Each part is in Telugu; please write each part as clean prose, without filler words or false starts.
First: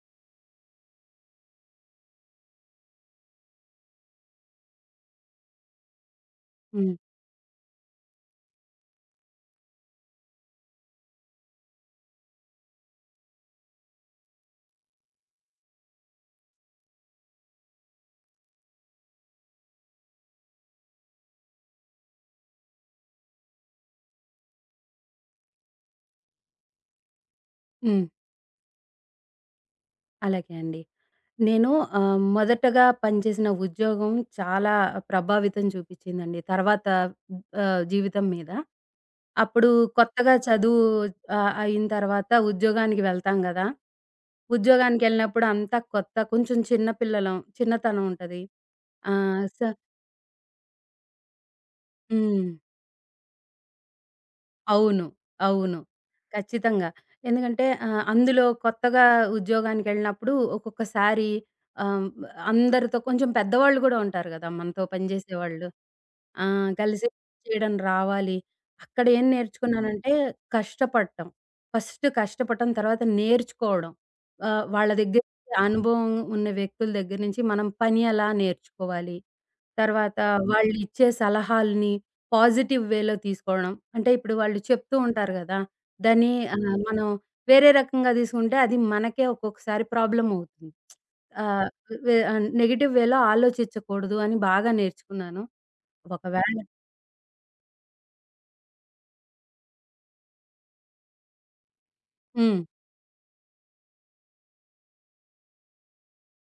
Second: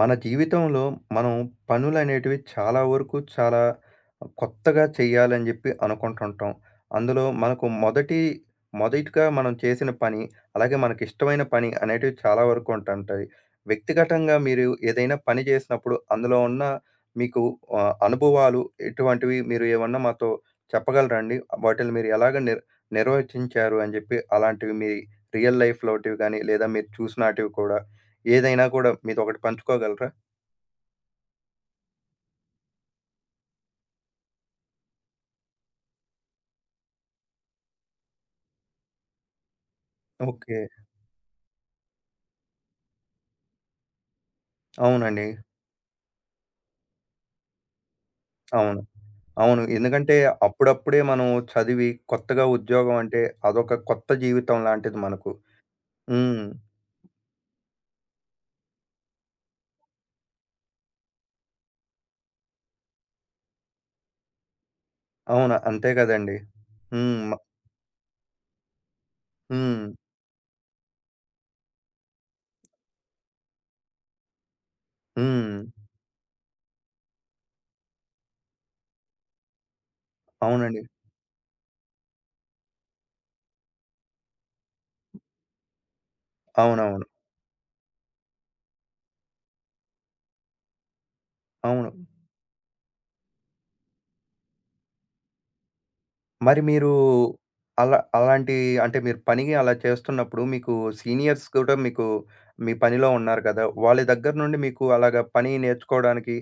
మన జీవితంలో మనం పనులనేటివి చాలా వరకు చాలా కొత్తగా చేయాలని చెప్పి అనుకుంటుంటాం. హ్మ్. అందులో మనకు మొదటిగా మనం చేసిన పని, అలాగే మనకి ఇష్టమైన పని అనేటివి చాలా వరకు ఉంటుంటాయి. వ్యక్తిగతంగా మీరు ఏదైనా పని చేసినప్పుడు అందులో ఉన్న మీకు అనుభవాలు ఇటువంటివి మీరు ఏమన్నా మాతో చెప్పగలరాండి? వాటిని మీరు ఎలాగ నిర్వచించారు అని చెప్పి అలాంటివి మీ రియల్ లైఫ్‌లోటివి గాని, లేదా మీరు చూసినాటివి కూడా హ్మ్. ఏదైనా కూడా మీతో ఒకటి పంచుకోగలరా? అలాగే అండి. నేను మొదటగా పనిచేసిన ఉద్యోగం చాలా ప్రభావితం చూపిచ్చిందండి. తర్వాత జీవితం మీద. అప్పుడు కొత్తగా ఓకే. చదువు అయిన తర్వాత ఉద్యోగానికి వెళ్తాం గదా! అవునండి. ఉద్యోగానికెళ్ళినప్పుడు అంతా కొత్త. కొంచెం చిన్న పిల్లలం. చిన్నతనం ఉంటది. అవును. ఆహ్, స అవును. ఎందుకంటే అప్పుడప్పుడే మనం చదివి కొత్తగా హ్మ్. ఉద్యోగం అంటే అదొక కొత్త జీవితం లాంటిది అవును. మనకు. అవును. హ్మ్. ఖచ్చితంగా. ఎందుకంటే అందులో కొత్తగా ఉద్యోగానికెళ్ళినప్పుడు ఒక్కొక్కసారి ఆహ్, అందరితో కొంచెం పెద్దవాళ్ళు గూడా ఉంటారు గదా! మనతో అవును. పనిజేసేవాళ్ళు. అంతే కదండీ! ఆ! కలిసి హ్మ్. చేయడం రావాలి. అక్కడ ఏం హ్మ్. నేర్చుకున్నానంటే కష్టపడటం. ఫస్ట్ కష్టపడటం తర్వాత నేర్చుకోవడం. వాళ్ళ దగ్గర నుంచి, హ్మ్. అనుభవం ఉన్న వ్యక్తుల దగ్గర నుంచి మనం పని ఎలా నేర్చుకోవాలి. తర్వాత అవునండి. వాళ్ళిచ్చే సలహాల్ని పాజిటివ్ వేలో తీసుకోవడం. అంటే ఇప్పుడు వాళ్ళు చెప్తూ ఉంటారు గదా! దాన్ని ఆహ్, హ్మ్. మనం అవునవును. వేరే రకంగా తీసుకుంటే అది మనకే ఒక్కొక్కసారి ప్రాబ్లమ్ అవుతుంది. ఆహ్, అవును. నెగెటివ్ వేలో ఆలోచించకూడదు అని బాగా నేర్చుకున్నాను. ఒకవేళ మరి మీరు అలాంటి అంటే మీరు పని అలా చేస్తున్నప్పుడు మీకు సీనియర్స్ కూడా మీకు హ్మ్. మీ పనిలో ఉన్నారు కదా! వాళ్ళ దగ్గర నుండి మీకు అలాగా పని నేర్చుకోవడానికి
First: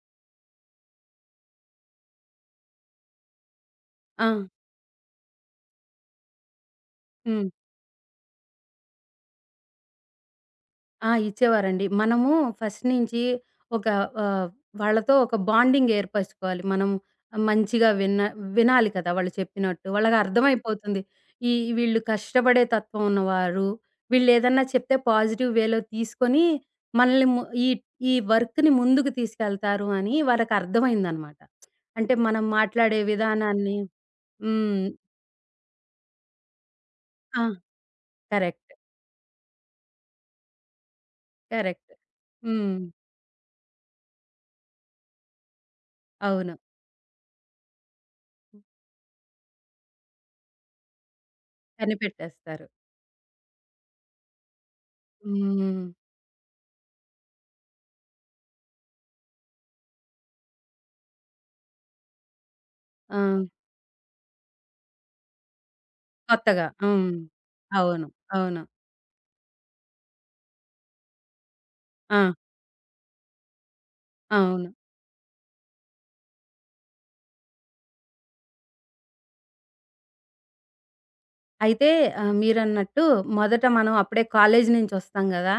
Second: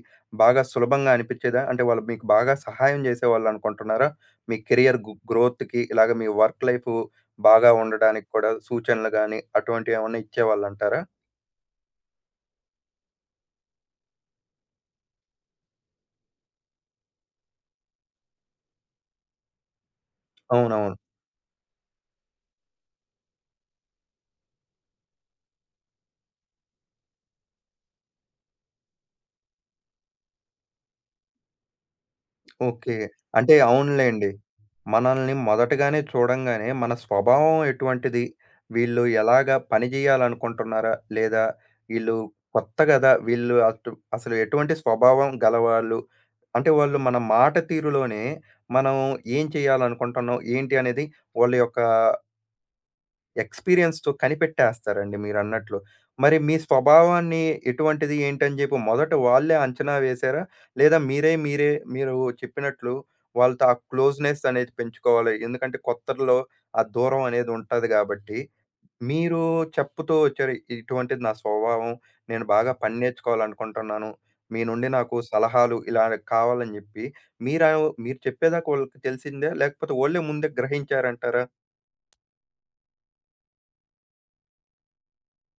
బాగా సులభంగా అనిపిచ్చేదా? అంటే వాళ్ళు మీకు బాగా సహాయం చేసేవాళ్ళనుకుంటున్నారా? ఆ! మీ కెరియర్ గ్రోత్‌కి ఇలాగ మీ వర్క్ లైఫు హ్మ్. బాగా ఉండడానికి కూడా సూచనలు గాని అటువంటివేమన్నా ఇచ్చేవాళ్ళంటారా? ఆ! ఇచ్చేవారండి. మనము ఫస్ట్ నుంచి ఒక ఆహ్, వాళ్ళతో ఒక బాండింగ్ ఏర్పరచుకోవాలి. మనం మంచిగా వినాలి కదా! వాళ్ళు చెప్పినట్టు. అవునవును. వాళ్ళకర్థమైపోతుంది. ఈ వీళ్ళు కష్టపడే తత్వం ఉన్నవారు. వీళ్ళేదన్నా చెప్తే పాజిటివ్ వేలో తీసుకొని మనల్ని ము ఈ ఈ వర్క్‌ని ముందుకు తీసుకెళ్తారు అని వాళ్ళకర్థమైందనమాట. అంటే మనం ఓకే. మాట్లాడే అంటే విధానాన్ని అవునులెండి. హ్మ్. మనల్ని మొదటగానే చూడంగానే మన ఆ! స్వభావం ఎటువంటిది? కరెక్ట్. వీళ్ళు ఎలాగా పని జేయాలనుకుంటున్నారా? లేదా కరెక్ట్. ఈళ్ళు హ్మ్. కొత్త గదా! వీళ్ళు అటు అసలు ఎటువంటి స్వభావం గలవాళ్ళు? అవును. అంటే వాళ్ళు మన మాట తీరులోనే మనం ఏం చేయాలనుకుంటున్నాం? ఏంటి అనేది వాళ్ళ యొక్క కనిపెట్టేస్తారు. ఎక్స్‌పీరియన్స్‌తో కనిపెట్టేస్తారండి మీరన్నట్లు. హ్మ్. మరి మీ స్వభావాన్ని ఎటువంటిది, ఏంటని జెప్పి మొదట వాళ్ళే అంచనా వేశారా? లేదా మీరే మీరే మీరు చెప్పినట్లు ఆ! వాళ్ళతో ఆ క్లోజ్‌నెస్ అనేది పెంచుకోవాలి. ఎందుకంటే కొత్తల్లో కొత్తగా. ఆ హ్మ్. దూరం అనేది ఉంటది అవును. గాబట్టి. అవును. మీరు చెప్పుతూ వచ్చారు. ఇటువంటిది నా స్వభావం. ఆ! నేను బాగా పని నేర్చుకోవాలనుకుంటున్నాను. మీ అవును. నుండి నాకు సలహాలు ఇలా కావాలని జెప్పి. మీరా మీరు చెప్పేదాకా వాళ్ళకి తెలిసిందా? లేకపోతే వోళ్ళే ముందే గ్రహించారంటారా? అయితే మీరన్నట్టు మొదట మనం అప్పుడే కాలేజీ నుంచొస్తాం గదా!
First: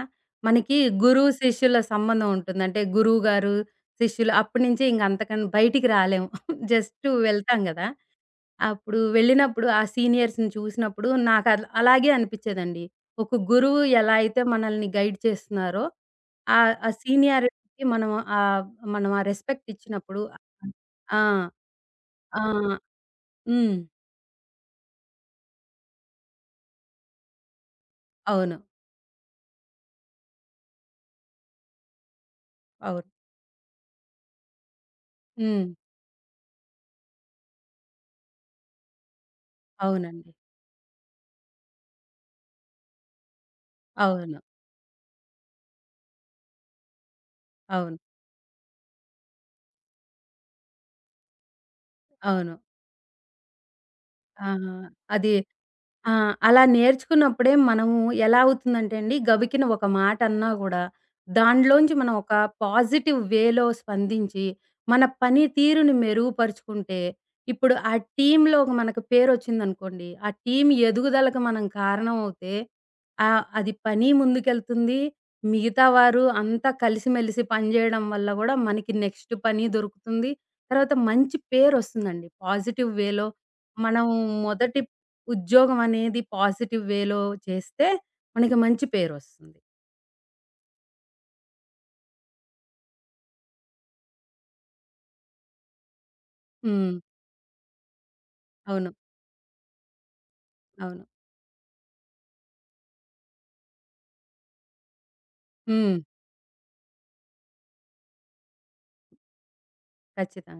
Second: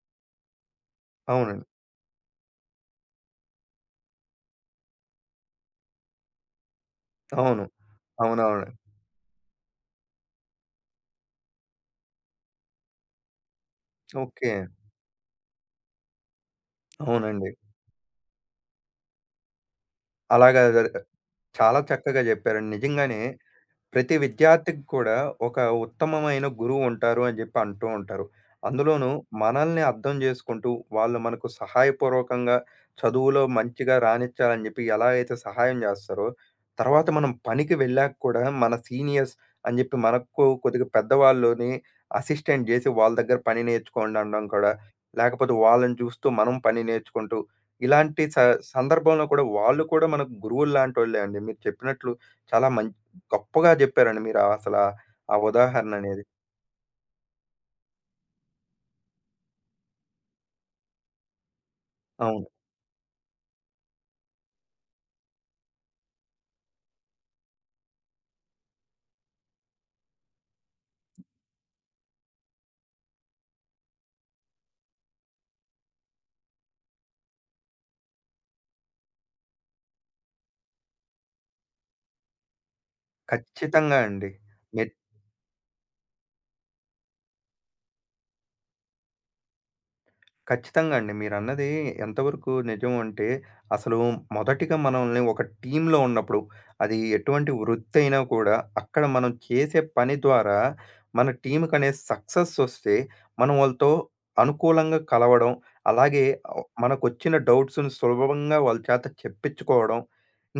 మనకి గురువు, అవునండి. శిష్యుల సంబంధం ఉంటుంది. అంటే గురువుగారు, శిష్యులు అప్పటి నుంచి ఇంక అంతకన్నా బయటికి రాలేము. జస్ట్ వెళ్తాం అవును. గదా! అవునవును. అప్పుడు వెళ్ళినప్పుడు ఆ సీనియర్స్‌ని చూసినప్పుడు నాకు అలాగే అనిపిచ్చేదండి. ఒక గురువు ఎలా అయితే ఓకే. మనల్ని గైడ్ చేస్తున్నారో, ఆ అవునండి. సీనియారిటీకి ఆహ్, మనం ఆ రెస్పెక్ట్ ఇచ్చినప్పుడు అలాగా జరి ఆ! చాలా చక్కగా ఆ! జెప్పారండి. నిజంగానే హ్మ్. ప్రతి విద్యార్థికి కూడా ఒక ఉత్తమమైన గురువు ఉంటారు అని చెప్పి అంటూ ఉంటారు. అవును. అందులోనూ మనల్ని అర్థం చేసుకుంటూ, వాళ్ళు మనకు సహాయపూర్వకంగా అవును. చదువులో మంచిగా రాణించాలని చెప్పి ఎలా అయితే హ్మ్. సహాయం చేస్తారో, తర్వాత మనం పనికి వెళ్ళాక కూడా మన సీనియర్స్ అని చెప్పి అవునండి. మనకు కొద్దిగా పెద్దవాళ్ళుని అసిస్టెంట్ చేసి వాళ్ళ దగ్గర పని నేర్చుకోండి అవును. అనడం కూడా, లేకపోతే వాళ్ళని చూస్తూ మనం పని నేర్చుకుంటూ, అవును. ఇలాంటి సందర్భంలో కూడా వాళ్ళు కూడా మనకు గురువుల్లాంటోళ్ళే అండి. మీరు చెప్పినట్లు అవును. చాలా మంచి గొప్పగా జెప్పారండి మీరు ఆహా! అసలా అది ఆ ఆ ఉదాహరణ ఆ! అనేది. అలా నేర్చుకున్నప్పుడే మనము ఎలా అవుతుందంటే అండి, గబికిన ఒక మాట అన్నా గూడా, దాంట్లోంచి మనం ఒక అవును. పాజిటివ్ వేలో స్పందించి, మన పని తీరుని మెరుగుపరుచుకుంటే, ఇప్పుడు ఆ టీమ్‌లో ఒక మనకు పేరొచ్చిందనుకోండి, ఆ టీమ్ ఎదుగుదలకు మనం కారణం అవుతే, అది పని ముందుకెళ్తుంది. మిగతా వారు అంతా కలిసిమెలిసి పనిజేయడం వల్ల గూడా మనకి నెక్స్ట్ పని దొరుకుతుంది. తర్వాత మంచి పేరొస్తుందండి. పాజిటివ్ వేలో ఖచ్చితంగా మనం అండి. మొదటి మీరు ఉద్యోగం అనేది పాజిటివ్ వేలో చేస్తే మనకి మంచి పేరొస్తుంది. ఖచ్చితంగా అండి. మీరన్నది ఎంతవరకు నిజం అంటే, అసలు మొదటిగా మనల్ని ఒక టీమ్‌లో ఉన్నప్పుడు, హ్మ్. అది ఎటువంటి వృత్తి అయినా కూడా, అవును. అక్కడ మనం చేసే పని ద్వారా అవును. మన టీమ్‌కనే సక్సెస్ వస్తే, మనం వాళ్ళతో అనుకూలంగా కలవడం, హ్మ్. అలాగే మనకొచ్చిన డౌట్స్‌ని సులభంగా వాళ్ళ చేత చెప్పించుకోవడం.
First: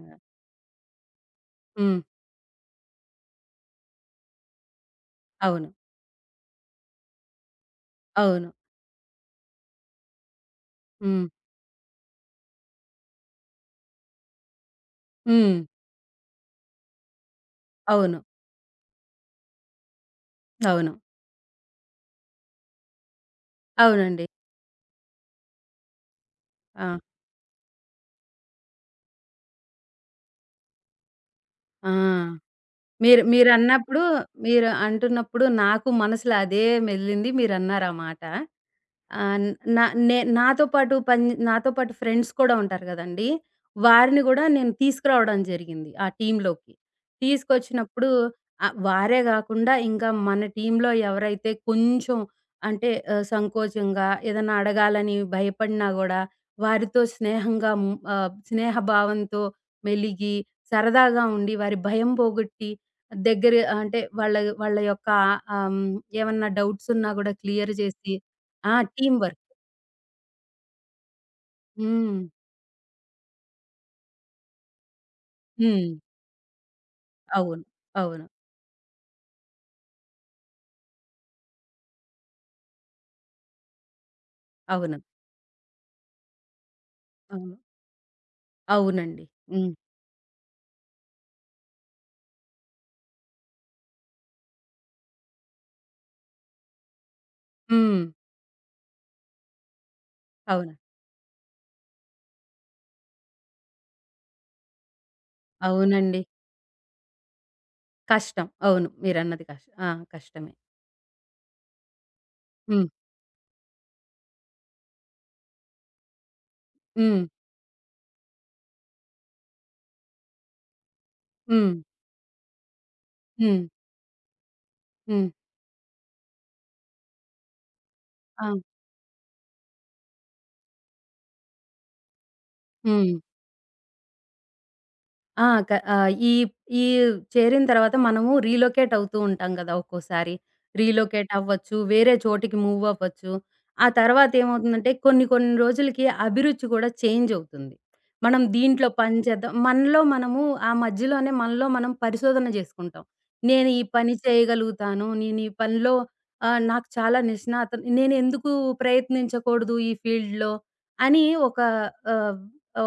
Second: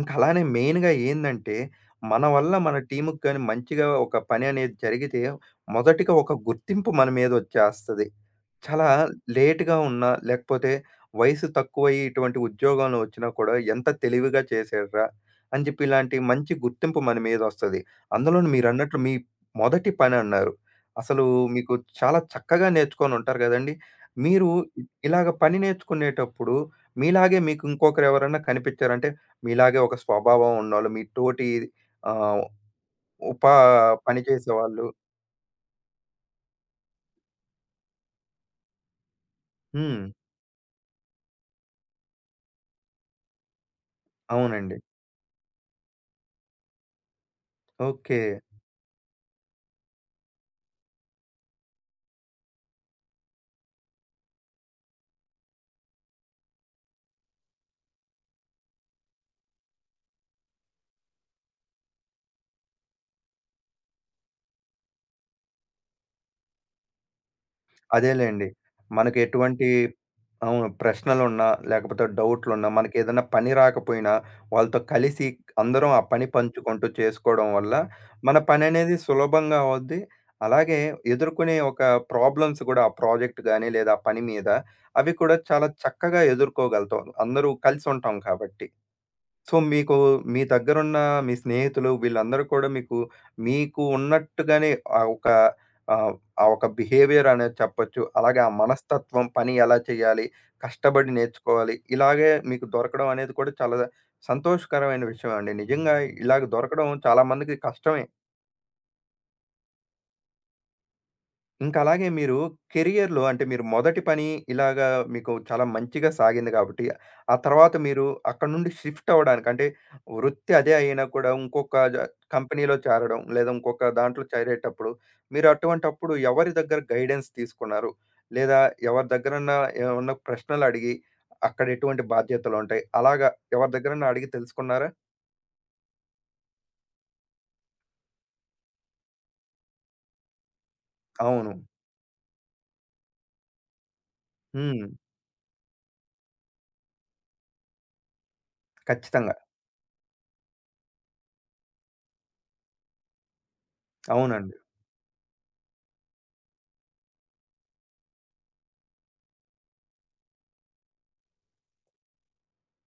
ఇంకా అలానే మెయిన్‌గా ఏందంటే, హ్మ్. మన వల్ల మన టీమ్‌కి గాని మంచిగా ఒక పని అనేది జరిగితే, అవును. మొదటిగా ఒక గుర్తింపు మన మీద వచ్చేస్తది. అవును. చాలా లేట్‌గా ఉన్నా, లేకపోతే హ్మ్. వయసు తక్కువయ్యి ఇటువంటి ఉద్యోగంలో వచ్చినా కూడా ఎంత తెలివిగా చేశాడురా! హ్మ్. అని చెప్పి ఇలాంటి మంచి గుర్తింపు మన మీదొస్తది. అవును. అందులోను మీరన్నట్లు మీ మొదటి పనన్నారు. అవును. అసలు మీకు చాలా చక్కగా నేర్చుకొనుంటారు గదండీ! అవునండి. మీరు ఇలాగ పని నేర్చుకునేటప్పుడు ఆ! మీలాగే మీకు ఇంకొకరు ఎవరన్నా కనిపిచ్చారంటే, మీలాగే ఒక స్వభావం ఉన్నోళ్ళు, మీ తోటి ఆ! ఆహ్, ఉపా మీరన్నప్పుడు పని మీరు చేసేవాళ్ళు అంటున్నప్పుడు నాకు మనసులో అదే మెదిలింది మీరన్నారు ఆ మాట. ఆహ్, నా హ్మ్. నే నాతో పాటు పన్ నాతో పాటు ఫ్రెండ్స్ కూడా ఉంటారు గదండీ! వారిని గూడా నేను అవునండి. తీసుకురావడం జరిగింది ఆ టీమ్‌లోకి. తీసుకొచ్చినప్పుడు ఓకే. వారే గాకుండా ఇంకా మన టీమ్‌లో ఎవరైతే కొంచెం అంటే సంకోచంగా ఏదన్నా అడగాలని భయపడినా గూడా వారితో స్నేహంగా స్నేహభావంతో మెలిగి సరదాగా ఉండి వారి భయం పోగొట్టి దగ్గర అంటే వాళ్ళ వాళ్ళ యొక్క ఆహ్, హ్మ్. ఏమన్నా డౌట్స్ ఉన్నా గూడా క్లియర్ చేసి అదేలెండి. ఆ! టీమ్ మనకి వర్క్. ఎటువంటి అవును. ప్రశ్నలున్నా, లేకపోతే హ్మ్. డౌట్‌లున్నా, మనకేదైనా పని రాకపోయినా, వాళ్ళతో కలిసి హ్మ్. అందరం ఆ పని పంచుకుంటూ చేసుకోవడం అవును. వల్ల, అవును. మన పననేది సులభంగా అవుద్ది. అలాగే ఎదుర్కొనే ఒక ప్రాబ్లమ్స్ కూడా ఆ ప్రాజెక్ట్ గాని, లేదా ఆ పని మీద అవును. అవి కూడా చాలా చక్కగా ఎదుర్కోగలుగుతాం. అందరూ అవును. కలిసుంటాం కాబట్టి. అవునండి. సో, హ్మ్. మీకు మీ దగ్గరున్న మీ స్నేహితులు వీళ్ళందరూ కూడా మీకు, మీకు ఉన్నట్టుగానే ఆ ఒక ఆహ్, ఆ ఒక బిహేవియర్ అనేది చెప్పొచ్చు. హ్మ్. అలాగే ఆ మనస్తత్వం, పని ఎలా చేయాలి, అవును. కష్టపడి నేర్చుకోవాలి, ఇలాగే మీకు దొరకడం అనేది కూడా చాలా సంతోషకరమైన విషయం అండి. నిజంగా అవునండి. ఇలాగ దొరకడం చాలా మందికి కష్టమే. కష్టం. అవును. మీరన్నది ఆ! కష్టమే. ఇంకా అలాగే మీరు హ్మ్. కెరియర్‌లో అంటే మీరు మొదటి పని ఇలాగా మీకు చాలా మంచిగా సాగింది కాబట్టి, హ్మ్. ఆ తర్వాత మీరు అక్కడ నుండి షిఫ్ట్ అవ్వడానికి అంటే వృత్తి అదే అయినా కూడా హ్మ్. ఇంకొక జ కంపెనీలో చేరడం, లేదా హ్మ్. ఇంకొక దాంట్లో చేరేటప్పుడు హ్మ్. మీరు అటువంటప్పుడు ఎవరి దగ్గర గైడెన్స్ తీసుకున్నారు? ఆ! లేదా ఎవరి దగ్గరన్నా ఏమన్నా ప్రశ్నలు అడిగి అక్కడ ఎటువంటి బాధ్యతలుంటాయి? హ్మ్. అలాగా ఎవరి దగ్గరన్నా అడిగి తెలుసుకున్నారా? ఆ! క ఆహ్, ఈ ఈ చేరిన తర్వాత మనము రీలొకేట్ అవుతూ ఉంటాం గదా! ఒక్కోసారి. రీలొకేట్ అవును. అవ్వచ్చు. వేరే చోటికి మూవ్ అవ్వచ్చు. ఆ తర్వాత హ్మ్. ఏమవుతుందంటే కొన్ని కొన్ని రోజులకి అభిరుచి కూడా చేంజ్ అవుతుంది. మనం దీంట్లో పని ఖచ్చితంగా. చేద్దాం మనలో మనము ఆ మధ్యలోనే మనలో మనం పరిశోధన జేసుకుంటాం. నేను ఈ పని అవునండి. చేయగలుగుతాను. నేను ఈ పనిలో నాకు చాలా నిష్ణాత నేను ఎందుకు ప్రయత్నించకూడదు ఈ ఫీల్డ్‌లో అని ఒక ఆహ్,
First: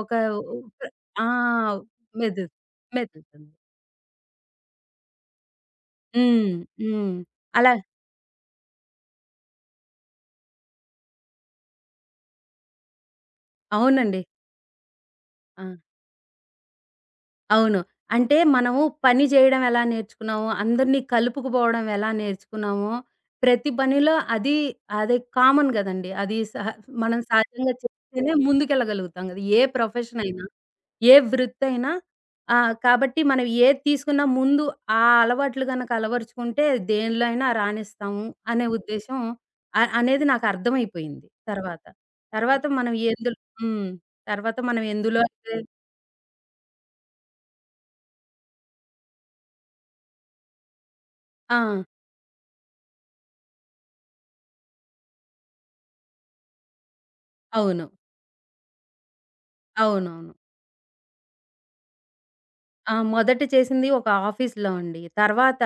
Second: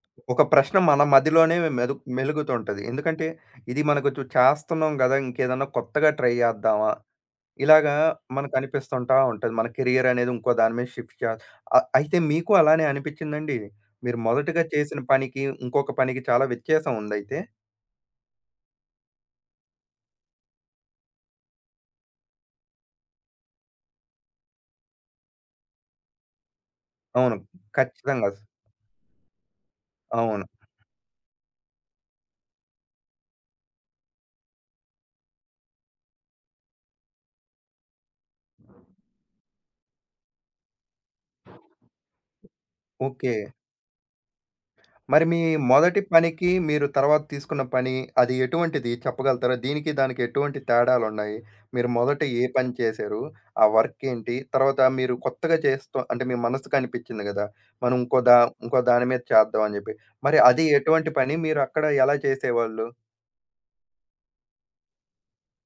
ఒక ఒక ప్రశ్న మన ఆ! మదిలోనే మెదులు మెలుగుతుంటది. ఎందుకంటే, మెదులుతుంది. ఇది మనకు చు చేస్తున్నాం గదా! ఇంకేదన్నా కొత్తగా ట్రై హ్మ్. చేద్దామా? హ్మ్. అలా ఇలాగా మనకనిపిస్తుంటా ఉంటది. మన కెరియర్ అనేది ఇంకో దాని మీద షిఫ్ట్ చేయాలి. అయితే మీకు అలానే అనిపిచ్చిందండి? మీరు అవునండి. మొదటగా చేసిన పనికి, ఆ! ఇంకొక పనికి చాలా వ్యత్యాసం ఉందయితే? అవును. అంటే మనము పని జేయడం ఎలా నేర్చుకున్నామో, అందరిని కలుపుకుపోవడం ఎలా నేర్చుకున్నామో, ప్రతి పనిలో అది అది కామన్ గదండీ! అది సహ మనం అవును. సహజంగా ఖచ్చితంగా. చేస్తేనే ముందుకెళ్ళగలుగుతాం గదా! ఏ ప్రొఫెషన్ అయినా. అవును. ఏ వృత్తయినా కాబట్టి మనం ఏది తీసుకున్నా ముందు ఆ అలవాట్లు గనక అలవరుచుకుంటే దేనిలో అయినా రాణిస్తాము అనే ఉద్దేశ్యం అనేది నాకు అర్థమైపోయింది తర్వాత. తర్వాత మనం ఓకే. ఎందులో హ్మ్. తర్వాత మనం ఎందులో మరి మీ అయితే మొదటి పనికి, మీరు తర్వాత తీసుకున్న పని అది ఎటువంటిది చెప్పగలుగుతారా? దీనికి, దానికి ఎటువంటి తేడాలున్నాయి? ఆ! మీరు మొదట ఏ పని చేశారు? ఆ వర్క్ ఏంటి? తర్వాత మీరు కొత్తగా చేస్తూ అంటే మీ మనసుకు అనిపించింది కదా! అవును. మనం ఇంకో దాని మీద చేద్దాం అని చెప్పి. అవునవును. మరి అది ఎటువంటి పని? మీరు అక్కడ ఎలా చేసేవాళ్ళు? ఆ! మొదట చేసింది ఒక ఆఫీస్‌లో అండి. తర్వాత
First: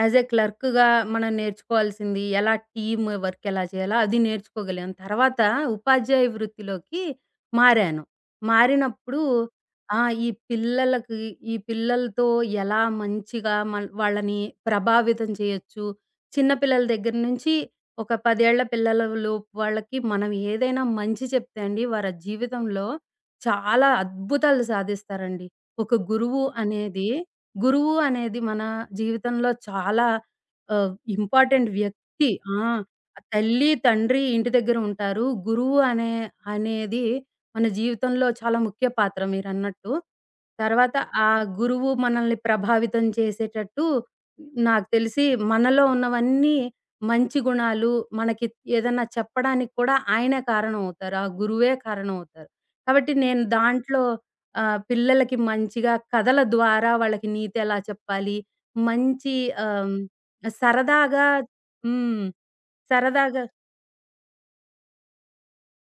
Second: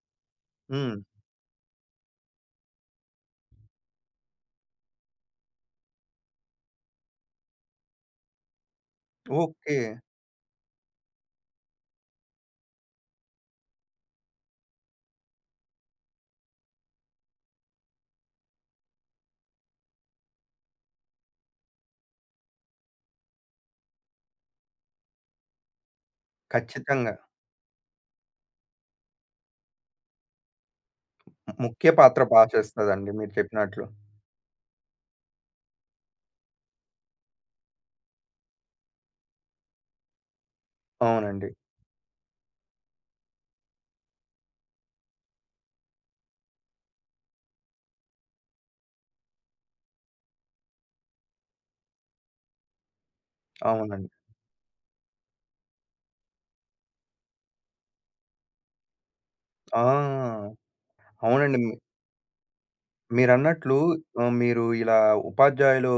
యాస్ ఎ క్లర్క్‌గా హ్మ్. మనం నేర్చుకోవాల్సింది ఎలా టీమ్ వర్క్ ఎలా చేయాలో అది నేర్చుకోగలిగాను. తర్వాత ఉపాధ్యాయ వృత్తిలోకి మారాను. మారినప్పుడు ఓకే. ఆ! ఈ పిల్లలకి ఈ పిల్లలతో ఎలా మంచిగా వాళ్ళని ప్రభావితం చేయొచ్చు. చిన్న పిల్లల దగ్గర నుంచి ఒక 10 ఏళ్ల పిల్లల లోపు వాళ్ళకి మనం ఏదైనా మంచి చెప్తే అండి వారి జీవితంలో చాలా అద్భుతాలు సాధిస్తారండి. ఒక గురువు అనేది ఖచ్చితంగా. గురువు అనేది మన జీవితంలో చాలా ఇంపార్టెంట్ ముఖ్య పాత్ర వ్యక్తి. ఆ! పోషిస్తదండి మీరు తల్లి, చెప్పినట్లు. తండ్రి ఇంటి దగ్గర ఉంటారు. గురువు అనే అనేది మన జీవితంలో చాలా ముఖ్య పాత్ర మీరన్నట్టు. తర్వాత ఆ అవునండి. గురువు మనల్ని ప్రభావితం చేసేటట్టు నాకు తెలిసి మనలో ఉన్నవన్నీ మంచి గుణాలు మనకి ఏదన్నా చెప్పడానికి కూడా ఆయనే కారణం అవుతారు. ఆ గురువే కారణం అవుతారు. కాబట్టి నేను దాంట్లో అవునండి. పిల్లలకి మంచిగా కథల ద్వారా వాళ్ళకి నీతి ఎలా చెప్పాలి, మంచి ఆ! ఆహ్, సరదాగా అవునండి. హ్మ్. సరదాగా మీరన్నట్లు మీరు ఇలా ఉపాధ్యాయులు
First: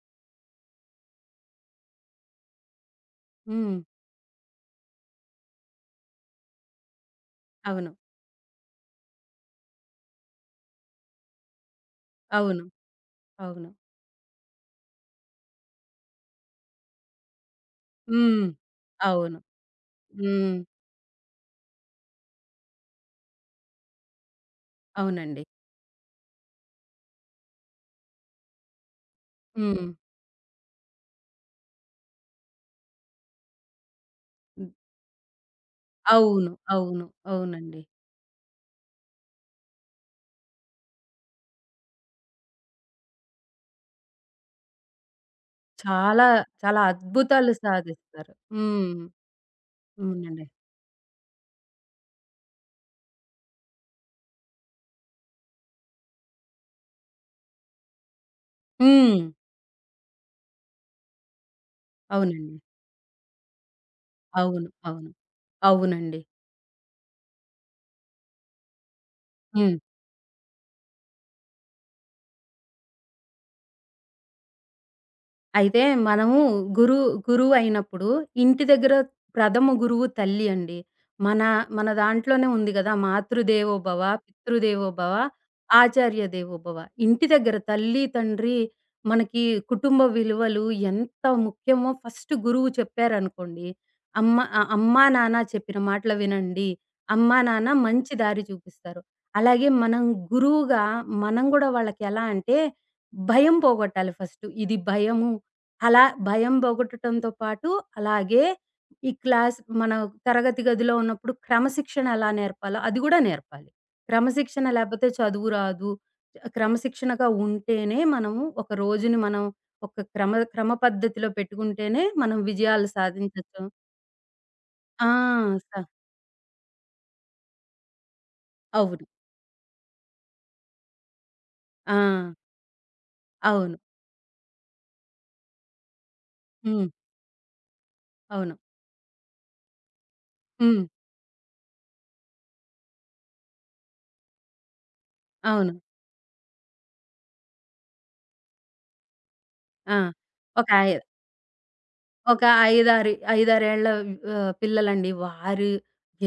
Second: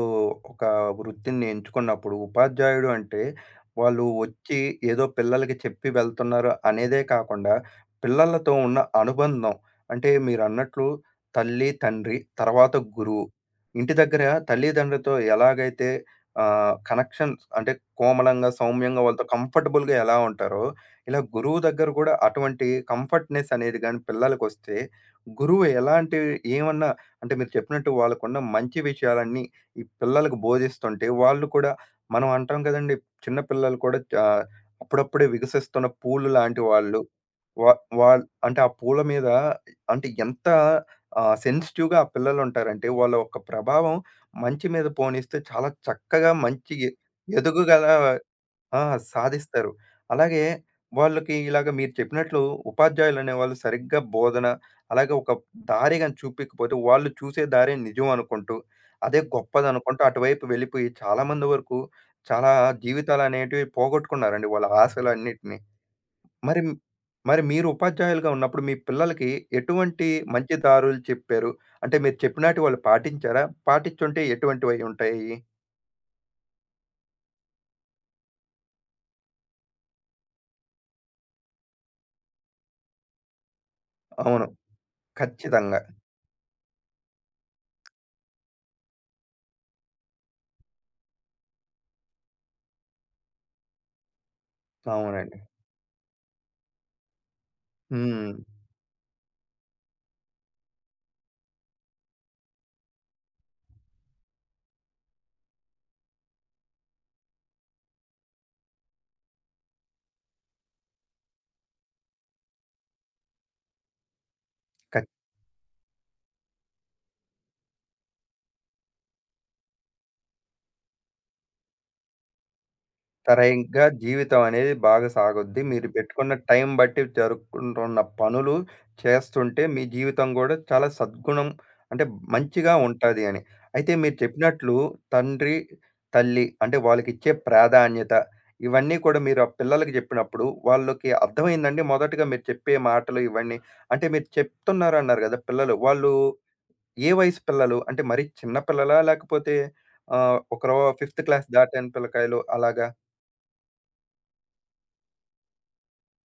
ఒక వృత్తిని ఎంచుకున్నప్పుడు, ఉపాధ్యాయుడు అంటే హ్మ్. వాళ్ళు వచ్చి ఏదో పిల్లలకి చెప్పి వెళ్తున్నారు అనేదే కాకుండా, అవును. పిల్లలతో ఉన్న అనుబంధం అంటే మీరన్నట్లు తల్లి, తండ్రి, అవును. తర్వాత గురువు. అవును. ఇంటి దగ్గర తల్లిదండ్రులతో ఎలాగైతే కనెక్షన్స్ అంటే హ్మ్. కోమలంగా, సౌమ్యంగా వాళ్ళతో అవును. కంఫర్టబుల్‌గా ఎలా హ్మ్. ఉంటారో, ఇలా గురువు దగ్గర కూడా అటువంటి కంఫర్ట్‌నెస్ అనేది గాని పిల్లలకొస్తే, అవునండి. గురువు ఎలాంటి ఏమన్నా అంటే మీరు చెప్పినట్టు వాళ్ళకున్న మంచి విషయాలన్నీ ఈ హ్మ్. పిల్లలకు బోధిస్తుంటే వాళ్ళు కూడా మనం అంటాం కదండీ! చిన్న పిల్లలు కూడా హ్మ్. అప్పుడప్పుడే వికసిస్తున్న పూలు అవును. లాంటి వాళ్ళు. అవును. వా అవునండి. వాళ్ అంటే ఆ పూల మీద అంటే ఎంత సెన్సిటివ్‌గా ఆ పిల్లలుంటారంటే వాళ్ళ యొక్క ప్రభావం మంచి మీద పోనిస్తే చాలా చాలా, చక్కగా మంచి చాలా అద్భుతాలు ఎదుగుగల సాధిస్తారు. ఆ! హ్మ్. సాధిస్తారు. అలాగే అవునండి. వాళ్ళకి ఇలాగ మీరు చెప్పినట్లు ఉపాధ్యాయులనేవాళ్ళు సరిగ్గా బోధన, అలాగే ఒక దారి గాని చూపియకపోతే వాళ్ళు చూసే దారే నిజం అనుకుంటూ, హ్మ్. అదే గొప్పదనుకుంటూ అటువైపు వెళ్ళిపోయి చాలామంది వరకు చాలా అవునండి. జీవితాలనేటివి పోగొట్టుకున్నారండి వాళ్ళ అవును. అవును. ఆశలన్నిటిని. అవునండి. మరి మరి మీరు ఉపాధ్యాయులుగా ఉన్నప్పుడు మీ పిల్లలకి హ్మ్. ఎటువంటి మంచి దారులు చెప్పారు? అంటే మీరు చెప్పినట్టు వాళ్ళు పాటించారా? పాటించుంటే ఎటువంటివై ఉంటాయి? అయితే మనము గురు గురువయినప్పుడు ఇంటి దగ్గర ప్రథమ గురువు తల్లి అండి. మన మన దాంట్లోనే ఉంది గదా! మాతృదేవోభవ, అవును. పితృదేవోభవ, ఖచ్చితంగా. ఆచార్య దేవోభవ. ఇంటి దగ్గర తల్లి, తండ్రి మనకి కుటుంబ విలువలు ఎంత ముఖ్యమో ఫస్ట్ గురువు చెప్పారనుకోండి. అమ్మా, నాన్న అవునండి. చెప్పిన మాటలు వినండి. అమ్మా, నాన్న మంచి హ్మ్. దారి చూపిస్తారు. అలాగే మనం గురువుగా మనం గూడా వాళ్ళకెలా అంటే భయం పోగొట్టాలి ఫస్ట్. ఇది భయము అలా భయం పోగొట్టటంతో పాటు, అలాగే ఈ క్లాస్ మన తరగతి గదిలో ఉన్నప్పుడు క్రమశిక్షణ ఎలా నేర్పాలో అది కూడా నేర్పాలి. క్రమశిక్షణ ఖ లేకపోతే చదువు రాదు. క్రమశిక్షణగా ఉంటేనే మనము ఒక రోజుని మనం ఒక క్రమ క్రమ పద్ధతిలో పెట్టుకుంటేనే మనం విజయాలు సాధించొచ్చు. తరంగా జీవితం అనేది ఆ! బాగా సాగుద్ది. స మీరు పెట్టుకున్న టైం బట్టి జరుపుకుంటున్న పనులు అవును. చేస్తుంటే, మీ జీవితం గూడా చాలా సద్గుణం ఆ! అంటే మంచిగా ఉంటాది అని. అవును. అయితే మీరు చెప్పినట్లు తండ్రి, తల్లి అంటే హ్మ్. వాళ్ళకిచ్చే ప్రాధాన్యత అవును. ఇవన్నీ కూడా మీరు ఆ పిల్లలకి జెప్పినప్పుడు హ్మ్. వాళ్ళకి అర్థమైందండి మొదటగా మీరు చెప్పే మాటలు ఇవన్నీ? అంటే మీరు చెప్తున్నారన్నారు గదా! పిల్లలు అవును. వాళ్ళు ఏ వయసు పిల్లలు? అంటే మరీ చిన్న పిల్లలా? లేకపోతే ఆ! ఒక ఒకరు ఫిఫ్త్ క్లాస్ దాటిన పిల్లకాయలు ఒక అలాగా? 5, 6 ఏళ్ల పిల్లలండి. వారు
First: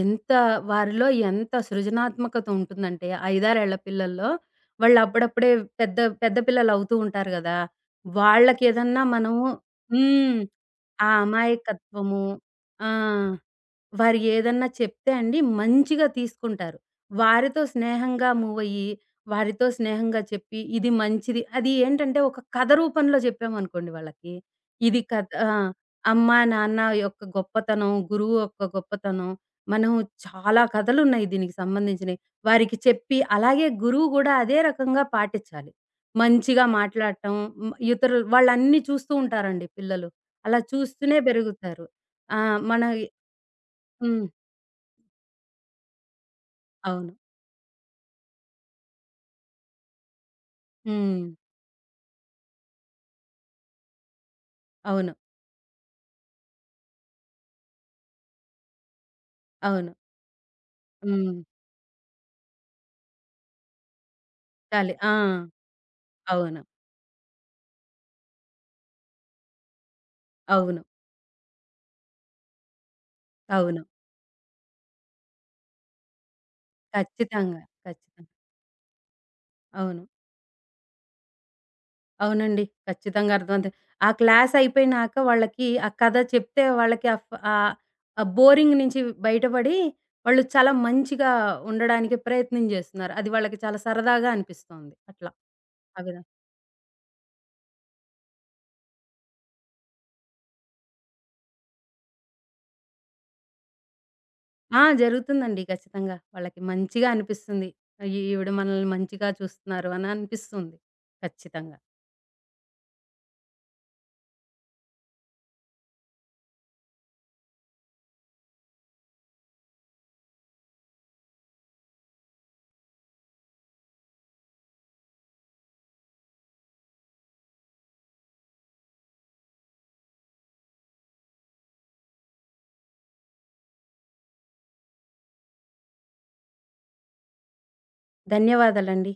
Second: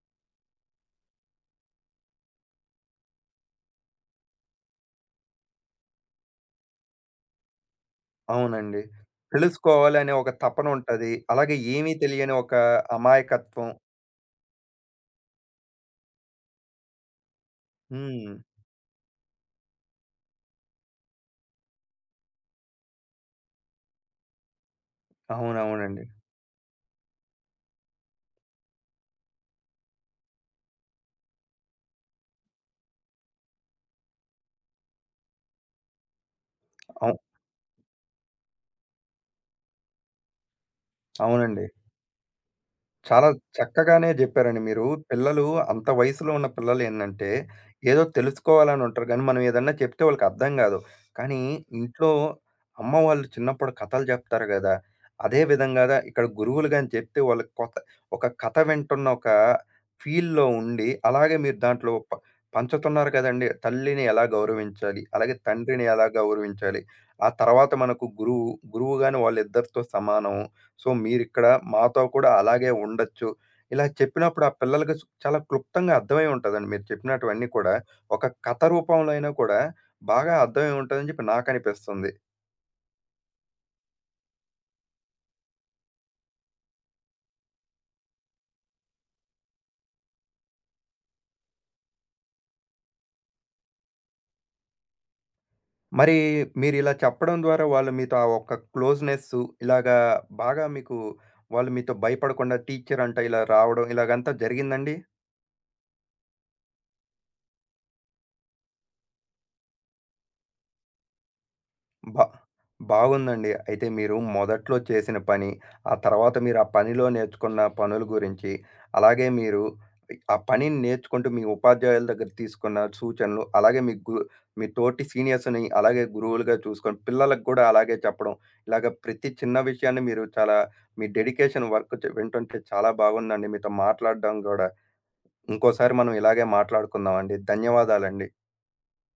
ఎంత వారిలో ఎంత సృజనాత్మకత ఉంటుందంటే 5, 6 ఏళ్ల పిల్లల్లో వాళ్ళు అప్పుడప్పుడే పెద్ద పెద్ద పిల్లలు అవుతూ ఉంటారు గదా! అవునండి. వాళ్ళకేదన్నా మనము తెలుసుకోవాలనే ఒక హ్మ్. తపన ఆ ఉంటది. అలాగే ఏమీ అమాయకత్వము తెలియని ఒక ఆ! అమాయకత్వం. వారు ఏదన్నా చెప్తే అండి మంచిగా తీసుకుంటారు. వారితో స్నేహంగా హ్మ్. మూవయ్యి, వారితో స్నేహంగా చెప్పి ఇది మంచిది. అది ఏంటంటే ఒక కథ రూపంలో చెప్పామనుకోండి వాళ్ళకి. ఇది కథ ఆ! అవునవునండి. అమ్మ, నాన్న యొక్క గొప్పతనం, గురువు యొక్క గొప్పతనం. మనం చాలా కథలున్నాయి దీనికి సంబంధించినయి. వారికి చెప్పి అలాగే గురువు గూడా అదే రకంగా పాటించాలి. మంచిగా అవు మాట్లాడటం, హ్మ్. ఇతరులు వాళ్ళన్నీ చూస్తూ ఉంటారండి పిల్లలు. అలా చూస్తూనే అవునండి. పెరుగుతారు. ఆ! మన చాలా చక్కగానే హ్మ్. జెప్పారండి మీరు. పిల్లలు అంత వయసులో ఉన్న అవును. పిల్లలేందంటే, ఏదో తెలుసుకోవాలని ఉంటారు గానీ, మనం ఏదన్నా చెప్తే వాళ్ళకర్థం గాదు. హ్మ్. కానీ ఇంట్లో అమ్మ వాళ్ళు చిన్నప్పుడు కథలు జెప్తారు గదా! అవును. అదే విధంగాదా ఇక్కడ గురువులు గాని చెప్తే వాళ్ళకి కొత్త ఒక కథ వింటున్న ఒక అవును. ఫీల్‌లో ఉండి, హ్మ్. అలాగే మీరు దాంట్లో పంచుతున్నారు గదండీ! తల్లిని ఎలా గౌరవించాలి? ఆ! అలాగే తండ్రిని ఎలా అవును. గౌరవించాలి? ఆ తర్వాత మనకు గురువు గాని వాళ్ళిద్దరితో సమానం. అవును. సో, మీరిక్కడ మాతో కూడా అలాగే ఉండొచ్చు. అవును. ఇలా చెప్పినప్పుడు ఆ పిల్లలకి స్ చాలా క్లుప్తంగా అర్థమై ఉంటదండి. మీరు చెప్పినటువన్నీ ఖచ్చితంగా. కూడా ఒక ఖచ్చితంగా. కథ రూపంలో అయినా కూడా అవును. బాగా అర్థమై ఉంటదని చెప్పి నాకనిపిస్తుంది. అవునండి. ఖచ్చితంగా అర్థమవుతుంది. ఆ క్లాస్ అయిపోయినాక వాళ్ళకి ఆ కథ చెప్తే వాళ్ళకి ఆ బోరింగ్ నుంచి బయటపడి వాళ్ళు చాలా మంచిగా ఉండడానికి ప్రయత్నం జేస్తున్నారు. అది వాళ్ళకి చాలా సరదాగా అనిపిస్తోంది. అట్లా. ఆ మరి విధంగా మీరిలా చెప్పడం ద్వారా వాళ్ళు మీతో ఆ ఒక్క క్లోజ్‌నెస్సు ఇలాగా బాగా మీకు వాళ్ళు మీతో భయపడకుండా టీచర్ అంట ఇలా రావడం ఇలాగంతా ఆ! జరిగిందండి? జరుగుతుందండి ఖచ్చితంగా. వాళ్ళకి మంచిగా అనిపిస్తుంది. ఈ ఈవిడ మనల్ని మంచిగా చూస్తున్నారు అని అనిపిస్తుంది. ఖచ్చితంగా. బా బాగుందండి. అయితే మీరు మొదట్లో చేసిన పని, ఆ తర్వాత మీరు ఆ పనిలో నేర్చుకున్న పనుల గురించి, అలాగే మీరు ఆ పనిని నేర్చుకుంటూ మీ ఉపాధ్యాయుల దగ్గర తీసుకున్న సూచనలు, అలాగే మీ మీ తోటి సీనియర్స్‌ని అలాగే గురువులుగా చూసుకొని, పిల్లలకు కూడా అలాగే చెప్పడం, ఇలాగ ప్రతి చిన్న విషయాన్ని మీరు చాలా మీ డెడికేషన్ వర్క్ వింటుంటే చాలా బాగుందండి. మీతో మాట్లాడడం గూడా. ఇంకోసారి మనం ఇలాగే మాట్లాడుకుందామండి. ధన్యవాదాలండి. ధన్యవాదాలండి.